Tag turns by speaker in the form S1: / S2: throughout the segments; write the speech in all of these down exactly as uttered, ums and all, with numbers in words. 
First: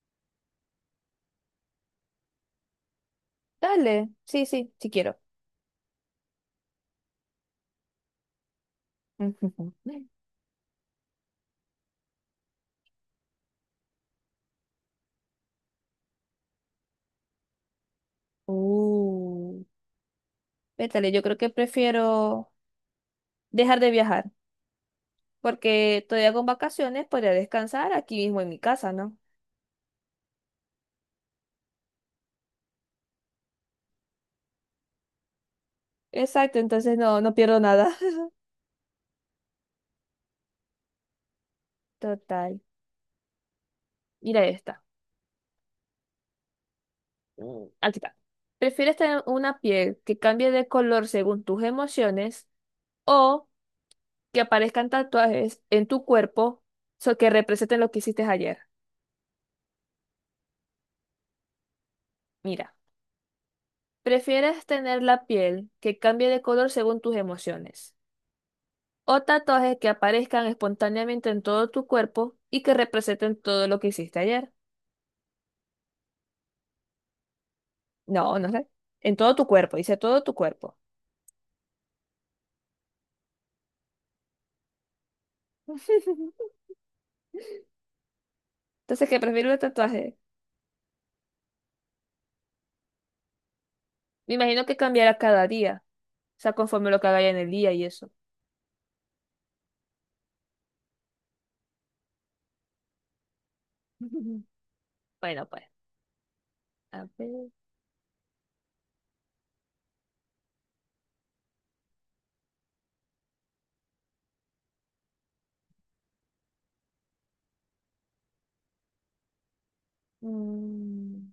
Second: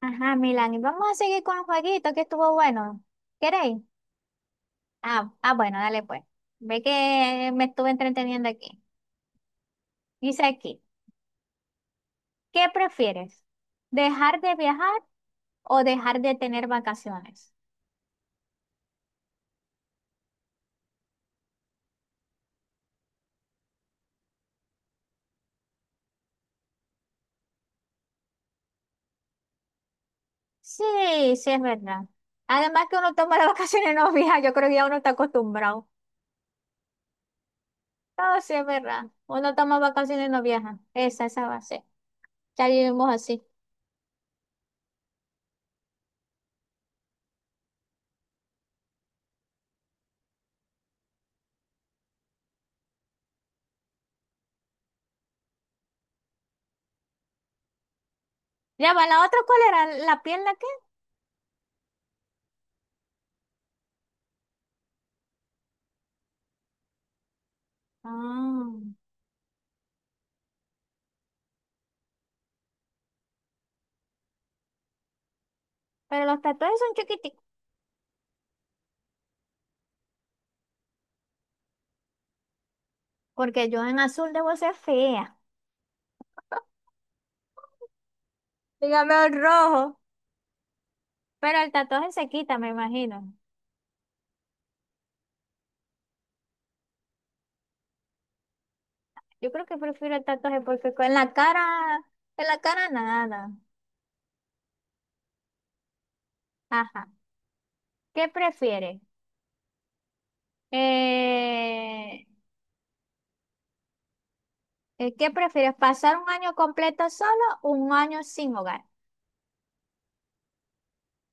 S1: Ajá, Milán, y vamos a seguir con el jueguito que estuvo bueno. ¿Queréis?
S2: Dale, sí, sí, sí quiero.
S1: Ah, ah, bueno, dale pues. Ve que me estuve entreteniendo aquí.
S2: Ujú.
S1: Dice aquí, ¿qué prefieres? ¿Dejar de viajar o dejar de tener vacaciones?
S2: Uh, vétale, yo creo que prefiero dejar de viajar, porque todavía con vacaciones podría descansar aquí mismo en mi casa, ¿no?
S1: Sí, sí, es verdad. Además que uno toma las vacaciones y no viaja, yo creo que ya uno está acostumbrado.
S2: Exacto, entonces no, no pierdo nada.
S1: No, sí, es verdad. Uno toma vacaciones y no viaja. Esa, esa va a ser.
S2: Total.
S1: Ya vivimos así.
S2: Mira esta. Mm, Aquí está. ¿Prefieres tener una piel que cambie de color según tus emociones o que aparezcan tatuajes en tu cuerpo so que representen lo que hiciste ayer?
S1: Ya va, la otra, ¿cuál era? ¿La pierna qué?
S2: Mira. ¿Prefieres tener la piel que cambie de color según tus emociones?
S1: Ah,
S2: ¿O tatuajes que aparezcan espontáneamente en todo tu cuerpo y que representen todo lo que hiciste ayer?
S1: pero los tatuajes son chiquiticos.
S2: No, no sé. En todo tu cuerpo, dice todo tu cuerpo.
S1: Porque yo en azul debo ser fea.
S2: Entonces,
S1: Dígame
S2: ¿qué
S1: un
S2: prefiero el
S1: rojo.
S2: tatuaje?
S1: Pero el tatuaje se quita, me imagino.
S2: Me imagino que cambiará cada día. O sea, conforme lo que haga en el día y eso.
S1: Yo creo que prefiero el tatuaje porque con- en la cara, en la cara nada.
S2: Bueno, pues. A
S1: Ajá.
S2: ver.
S1: ¿Qué prefieres? Eh, eh, ¿qué prefieres? ¿Pasar un año completo solo o un año sin hogar?
S2: mm,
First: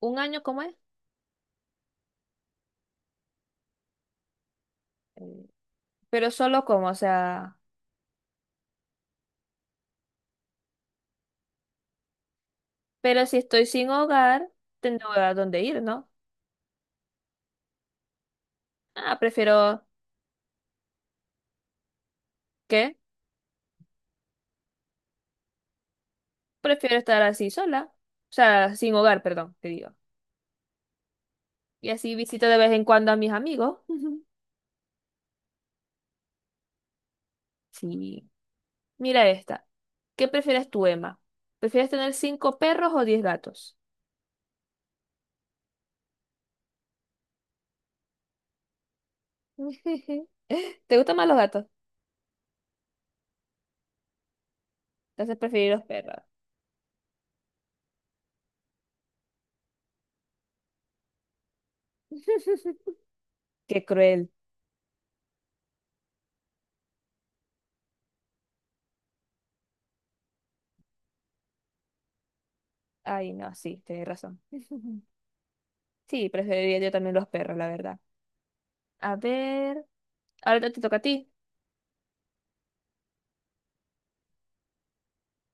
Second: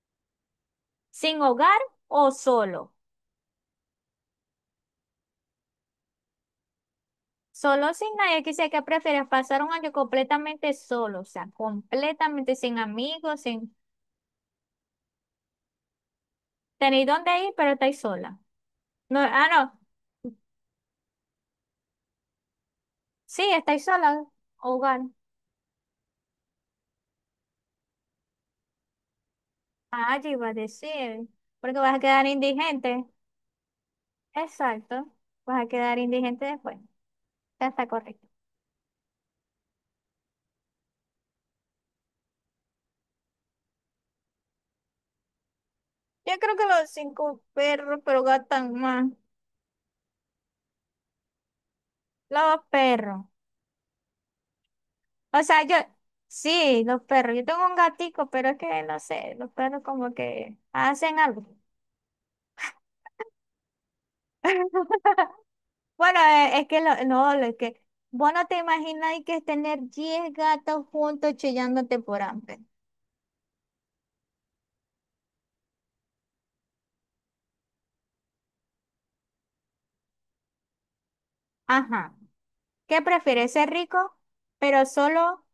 S2: ¿Un año cómo es?
S1: ¿Sin hogar o solo?
S2: Eh, Pero solo como, o sea.
S1: Solo sin nadie. Quisiera que prefieres pasar un año completamente solo, o sea, completamente sin
S2: Pero si
S1: amigos,
S2: estoy
S1: sin
S2: sin hogar, tendré a dónde ir, ¿no?
S1: tener dónde ir, pero estáis sola.
S2: Ah,
S1: No, ah,
S2: prefiero,
S1: no.
S2: ¿qué?
S1: Sí, estáis sola, hogar.
S2: Prefiero estar así sola. O sea, sin hogar, perdón, te digo.
S1: Ah, yo iba a decir, porque
S2: Y
S1: vas a
S2: así
S1: quedar
S2: visito de vez en
S1: indigente.
S2: cuando a mis amigos.
S1: Exacto, vas a quedar indigente después. Ya está correcto.
S2: Sí. Mira esta. ¿Qué prefieres tú, Emma? ¿Prefieres tener cinco perros o diez gatos?
S1: Yo creo que los cinco perros, pero gastan más.
S2: ¿Te gustan más los gatos?
S1: Los perros.
S2: Entonces
S1: O sea,
S2: preferir
S1: yo,
S2: los perros.
S1: sí, los perros. Yo tengo un gatico, pero es que no sé, los perros como que hacen algo.
S2: Qué cruel.
S1: Bueno, eh, es que lo- no, lo- es que vos no te imagináis que es tener diez gatos juntos chillándote por hambre.
S2: Ay, no, sí, tienes razón. Sí, preferiría yo también los perros, la verdad. A ver, ahora te toca a ti.
S1: Ajá. ¿Qué prefieres, ser rico, pero solo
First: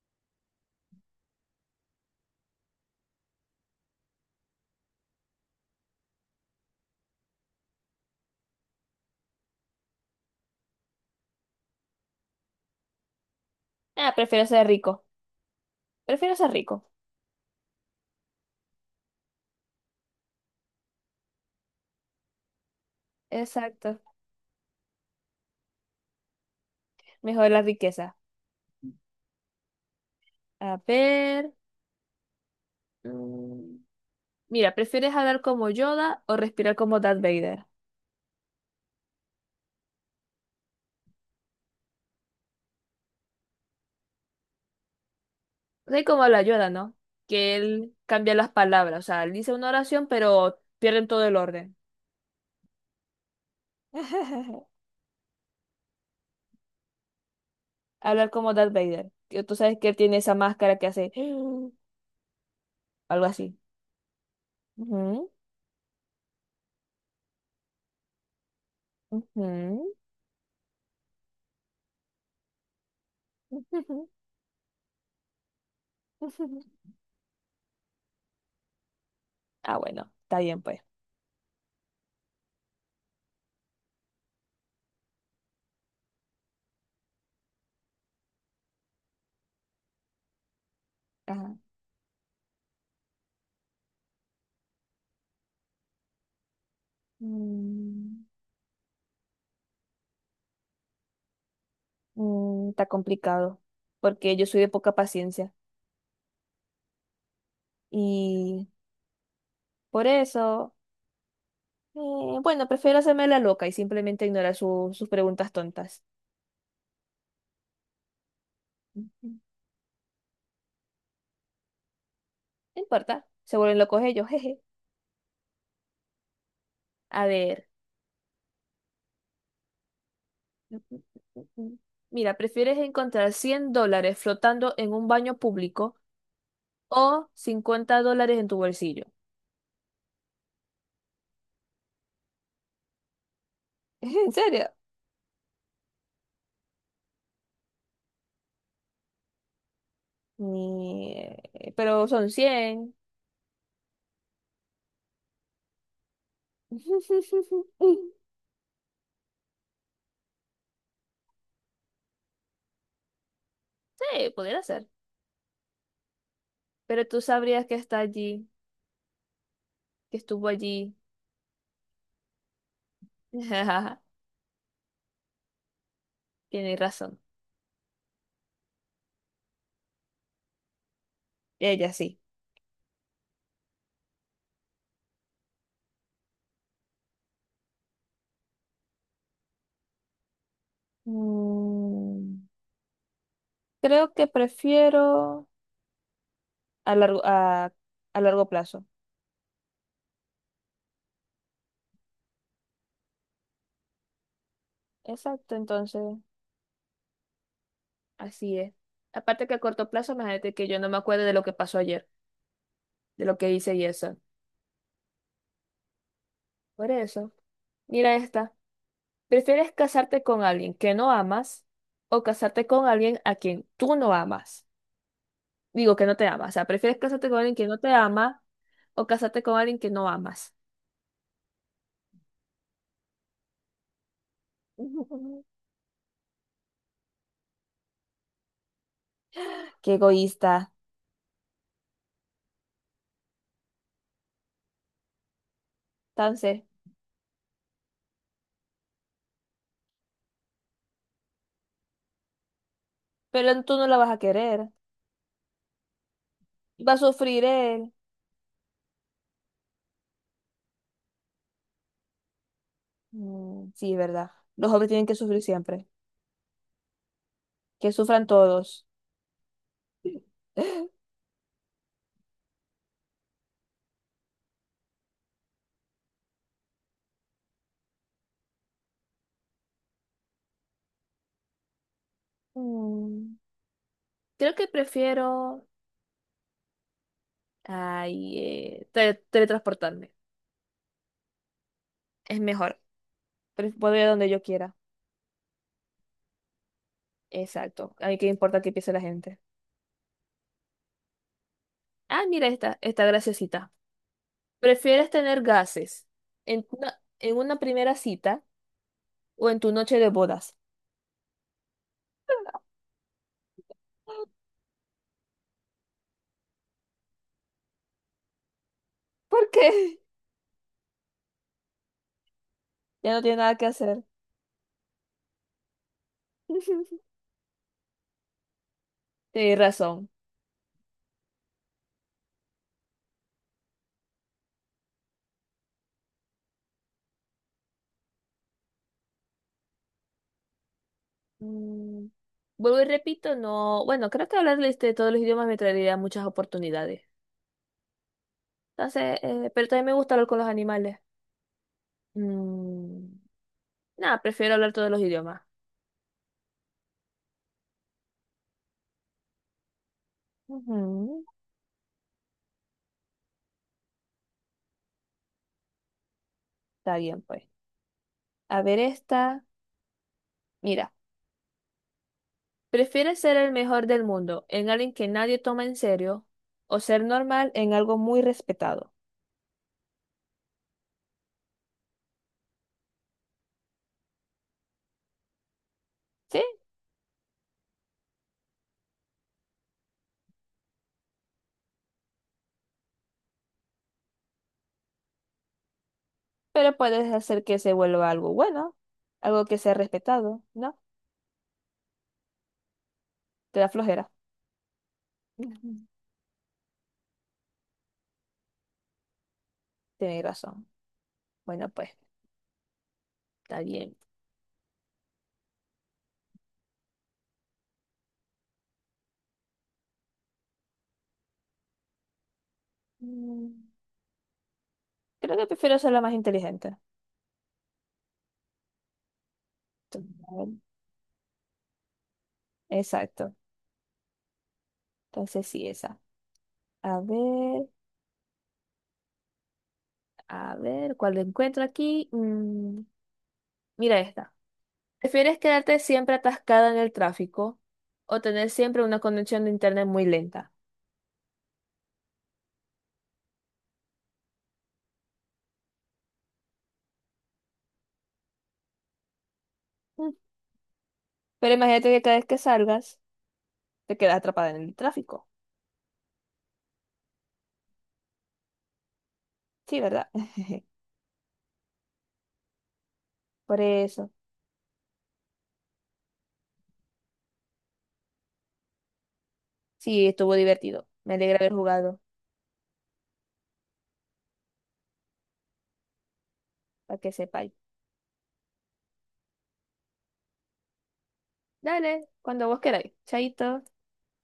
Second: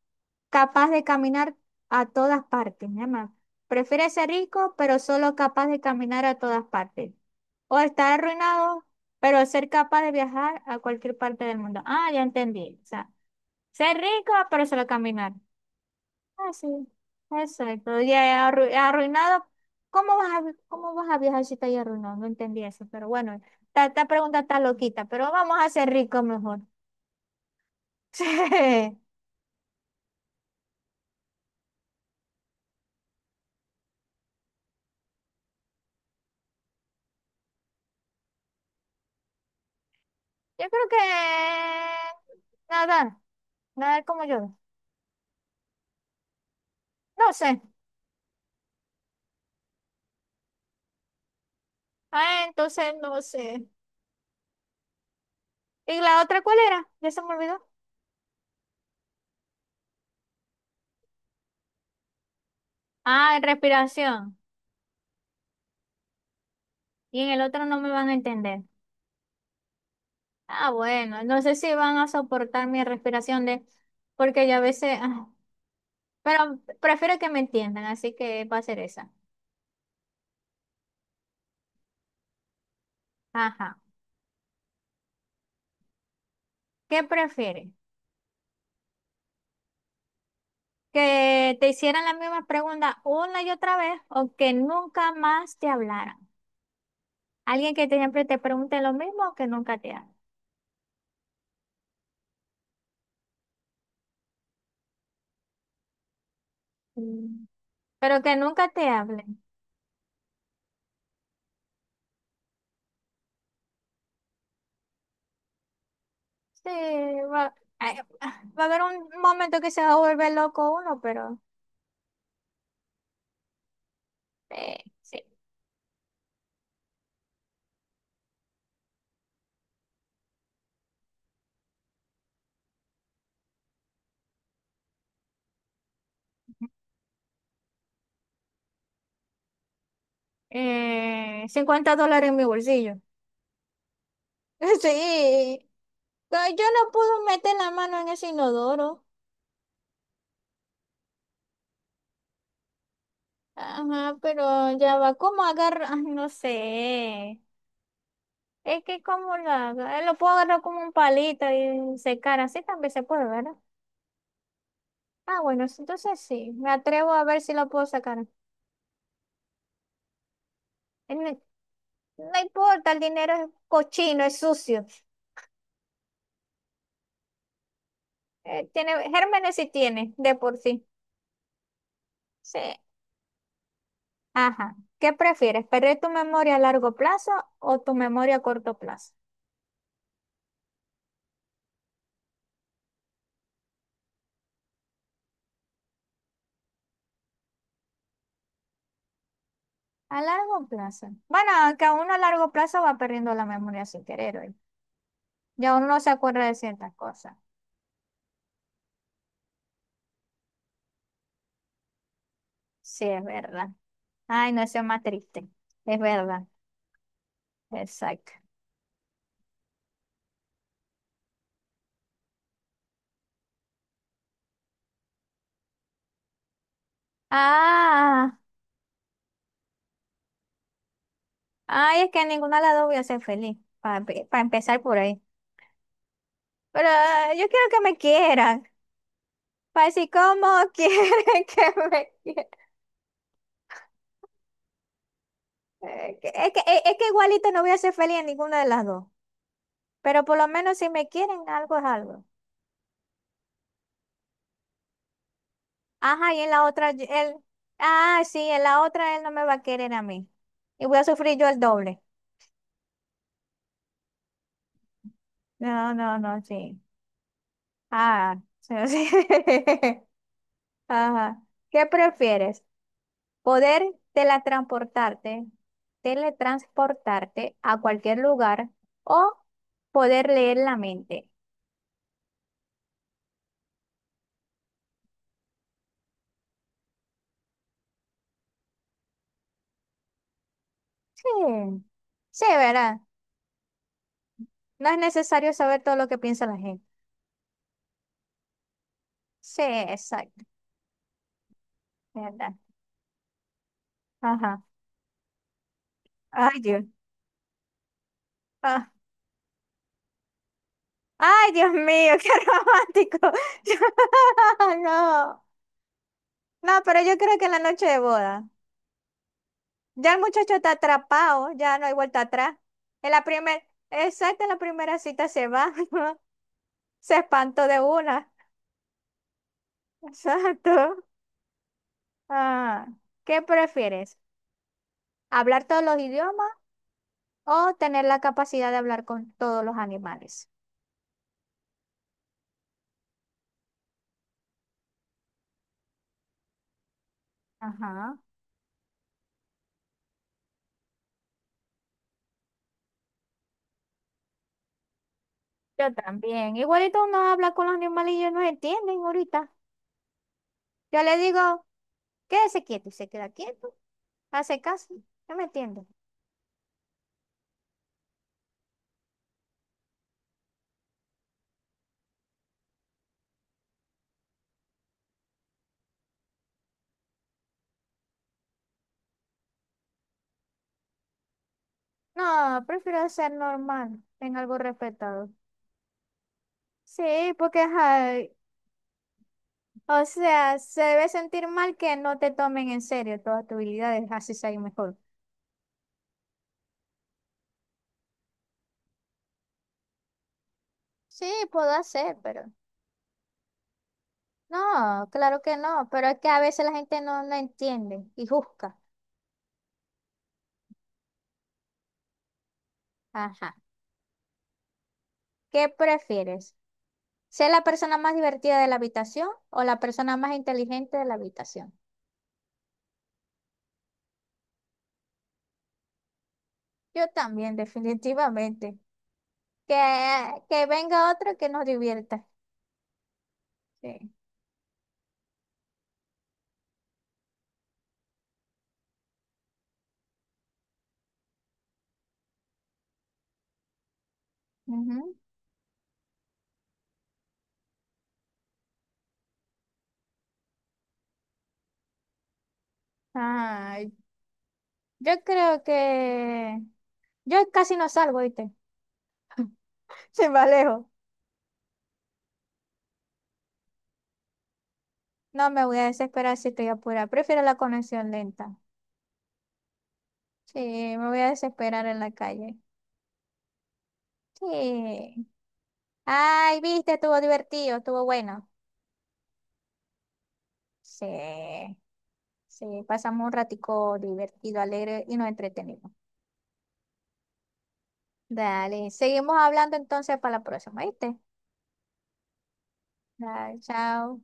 S1: capaz de caminar a todas partes? Mi mamá. ¿Prefieres ser rico, pero solo capaz de caminar a todas partes? ¿O estar arruinado, pero ser capaz de viajar a cualquier parte del mundo? Ah, ya entendí. O sea, ser
S2: Ah,
S1: rico,
S2: prefiero
S1: pero
S2: ser
S1: solo
S2: rico.
S1: caminar.
S2: Prefiero ser
S1: Ah, sí.
S2: rico.
S1: Exacto. Y arru- arruinado. ¿Cómo vas a, vi- cómo vas a viajar si estás arruinado? No entendí eso, pero bueno, esta,
S2: Exacto.
S1: esta pregunta está loquita, pero vamos a ser ricos mejor.
S2: Mejor la riqueza.
S1: Sí.
S2: A ver. mm, Mira, ¿prefieres hablar como Yoda o respirar como Darth Vader?
S1: Yo creo que nadar, nadar como yo.
S2: Sé cómo habla Yoda, ¿no?
S1: No sé.
S2: Que él cambia las palabras. O sea, él dice una oración, pero pierden todo el orden.
S1: Ah, entonces no sé. ¿Y la otra cuál era? Ya se me olvidó.
S2: Hablar como Darth Vader. Que tú sabes que él tiene esa máscara que hace algo
S1: Ah,
S2: así.
S1: respiración.
S2: Ujú,
S1: Y en el otro no me van a entender.
S2: ujú,
S1: Ah, bueno, no sé si van a soportar mi respiración de,
S2: ujú,
S1: porque yo a veces, ah, pero
S2: ujú.
S1: prefiero que me entiendan, así que va a ser esa.
S2: Ah, bueno, está bien, pues.
S1: Ajá. ¿Qué prefieres? ¿Que
S2: Ajá.
S1: te hicieran la misma pregunta una y otra vez o que nunca más te hablaran? Alguien que te- siempre
S2: Mm,
S1: te pregunte lo mismo o que nunca te hable.
S2: mm, está complicado, porque yo soy de poca paciencia.
S1: Mm. Pero que nunca
S2: Y
S1: te hable.
S2: por eso. Eh, bueno, prefiero hacerme la loca y simplemente ignorar su- sus preguntas tontas.
S1: Sí, va, ay, va a haber un
S2: Ujú.
S1: momento que se va a volver loco uno, pero
S2: No importa, se vuelven locos ellos, jeje.
S1: eh, sí.
S2: A ver. Mira, ¿prefieres encontrar cien dólares flotando en un baño público o cincuenta dólares en tu bolsillo?
S1: Eh, cincuenta dólares en mi bolsillo.
S2: ¿En serio?
S1: Sí. Pero yo no puedo meter la mano en ese inodoro.
S2: Ni- Pero son cien.
S1: Ajá, pero ya va. ¿Cómo agarrar? No sé. Es que cómo lo hago. Eh, Lo puedo agarrar como un palito y secar. Así también se puede, ¿verdad?
S2: Sí, pudiera ser.
S1: Ah, bueno, sí, entonces sí, me
S2: Pero
S1: atrevo
S2: tú
S1: a ver si
S2: sabrías
S1: lo
S2: que
S1: puedo
S2: está
S1: sacar.
S2: allí, que estuvo allí.
S1: Eh, No, no importa, el dinero es cochino, es sucio.
S2: Tienes razón.
S1: Eh, tiene, gérmenes sí tiene, de por sí.
S2: Ella sí.
S1: Sí. Ajá. ¿Qué prefieres? ¿Perder tu memoria a largo plazo o tu memoria a corto plazo?
S2: Mm. Creo que prefiero a largo, a, a largo plazo.
S1: A largo plazo. Bueno, aunque uno a largo plazo va perdiendo la memoria sin querer hoy.
S2: Exacto,
S1: Ya uno no se
S2: entonces,
S1: acuerda de ciertas cosas.
S2: así es. Aparte que a corto plazo, imagínate que yo no me acuerdo de lo que pasó ayer,
S1: Sí, es
S2: de lo que
S1: verdad.
S2: hice y eso.
S1: Ay, no, eso es más triste. Es verdad.
S2: Por eso, mira
S1: Exacto.
S2: esta. ¿Prefieres casarte con alguien que no amas o casarte con alguien a quien tú no amas? Digo que no te amas. O sea, ¿prefieres casarte con alguien que no te
S1: Ah.
S2: ama o casarte con alguien que no amas?
S1: Ay, es que a ninguna de las dos voy a ser feliz, para empezar por ahí. Pero ah, yo quiero que me quieran, para
S2: Qué
S1: decir cómo
S2: egoísta.
S1: quieren que me quieran. Eh, que- Es que,
S2: Entonces,
S1: es, es que igualito no voy a ser feliz en ninguna de las dos, pero por lo menos si me quieren, algo es algo.
S2: pero tú no la vas a querer.
S1: Ajá, y en la otra,
S2: Va a
S1: yo- él,
S2: sufrir él.
S1: ah, sí, en la otra él no me va a querer a mí. Y voy a sufrir yo el doble.
S2: Mm, sí, verdad. Los hombres tienen que sufrir siempre.
S1: No, no, no, sí.
S2: Que sufran
S1: Ah, sí,
S2: todos.
S1: sí. Ajá. ¿Qué prefieres? Poder teletransportarte, teletransportarte a cualquier lugar o poder leer la mente.
S2: Mm, creo que prefiero ay, eh, tele- teletransportarme.
S1: Sí,
S2: Es
S1: sí,
S2: mejor.
S1: ¿verdad?
S2: Pre- Puedo ir a donde yo quiera.
S1: No es necesario saber todo lo que piensa la gente.
S2: Exacto. A mí qué importa qué piense la gente.
S1: Sí, exacto,
S2: Ah, mira
S1: ¿verdad?
S2: esta, esta graciosita.
S1: Ajá.
S2: ¿Prefieres tener gases
S1: Ay,
S2: en
S1: Dios.
S2: una, en una primera cita
S1: Ah.
S2: o en tu noche de bodas?
S1: Ay, Dios mío, qué romántico. No, no, pero yo creo que en la noche de boda.
S2: ¿Por qué?
S1: Ya el muchacho está atrapado, ya no hay vuelta atrás. En
S2: Ya no
S1: la
S2: tiene nada
S1: primera,
S2: que hacer.
S1: exacto, en la primera cita se va. Se espantó de una.
S2: Tienes razón.
S1: Exacto. Ah, ¿qué prefieres? ¿Hablar todos los idiomas o tener la capacidad de hablar con todos los animales?
S2: Mm, vuelvo y repito, no, bueno, creo que hablar este, todos los idiomas me traería muchas oportunidades.
S1: Ajá.
S2: Entonces, eh, pero también me gusta hablar con los animales. Mm, nada, prefiero hablar todos los idiomas.
S1: Yo también. Igualito uno habla con los animales y ellos no entienden ahorita. Yo le
S2: Ujú.
S1: digo, quédese quieto y se queda quieto. Hace caso. No me entiende.
S2: Está bien, pues. A ver esta. Mira, ¿prefieres ser el mejor del mundo en alguien que nadie toma en serio o ser normal en algo muy respetado?
S1: No, prefiero ser normal, en algo respetado.
S2: Sí,
S1: Sí, porque, ay, o sea, se debe sentir mal que no te tomen en serio todas tus habilidades, así sea mejor.
S2: pero puedes hacer que se vuelva algo bueno, algo que sea respetado, ¿no?
S1: Sí, puedo hacer, pero
S2: Te da flojera.
S1: no, claro que
S2: Ujú.
S1: no, pero es que a veces la gente no, no entiende y juzga.
S2: Tienes razón. Bueno, pues.
S1: Ajá.
S2: Está bien.
S1: ¿Qué prefieres? ¿Ser la persona más divertida de la habitación o la persona más inteligente de la habitación?
S2: Mm, Creo que prefiero ser la más inteligente.
S1: Yo también, definitivamente. Que,
S2: Entonces,
S1: que venga otro que nos divierta.
S2: exacto.
S1: Sí.
S2: Entonces sí, esa. A ver, a ver, ¿cuál encuentro aquí? Mm, mira esta.
S1: Ujú.
S2: ¿Prefieres quedarte siempre atascada en el tráfico o tener siempre una conexión de internet muy lenta?
S1: Ay, yo creo que yo casi no salgo, ¿viste?
S2: Mm,
S1: Se me alejo.
S2: Pero imagínate que cada vez que salgas, te quedas atrapada en el tráfico.
S1: No me voy a desesperar si estoy apurada. Prefiero la conexión lenta.
S2: Sí, ¿verdad?
S1: Sí, me voy a desesperar en la calle.
S2: Por eso.
S1: Sí. Ay, viste, estuvo divertido, estuvo bueno.
S2: Sí, estuvo divertido. Me alegra haber
S1: Sí,
S2: jugado,
S1: sí, pasamos un ratico divertido, alegre y nos entretenimos.
S2: para que sepáis.
S1: Dale, seguimos hablando entonces para la próxima, ¿viste?
S2: Dale, cuando vos queráis.
S1: Dale,
S2: Chaito.
S1: chao.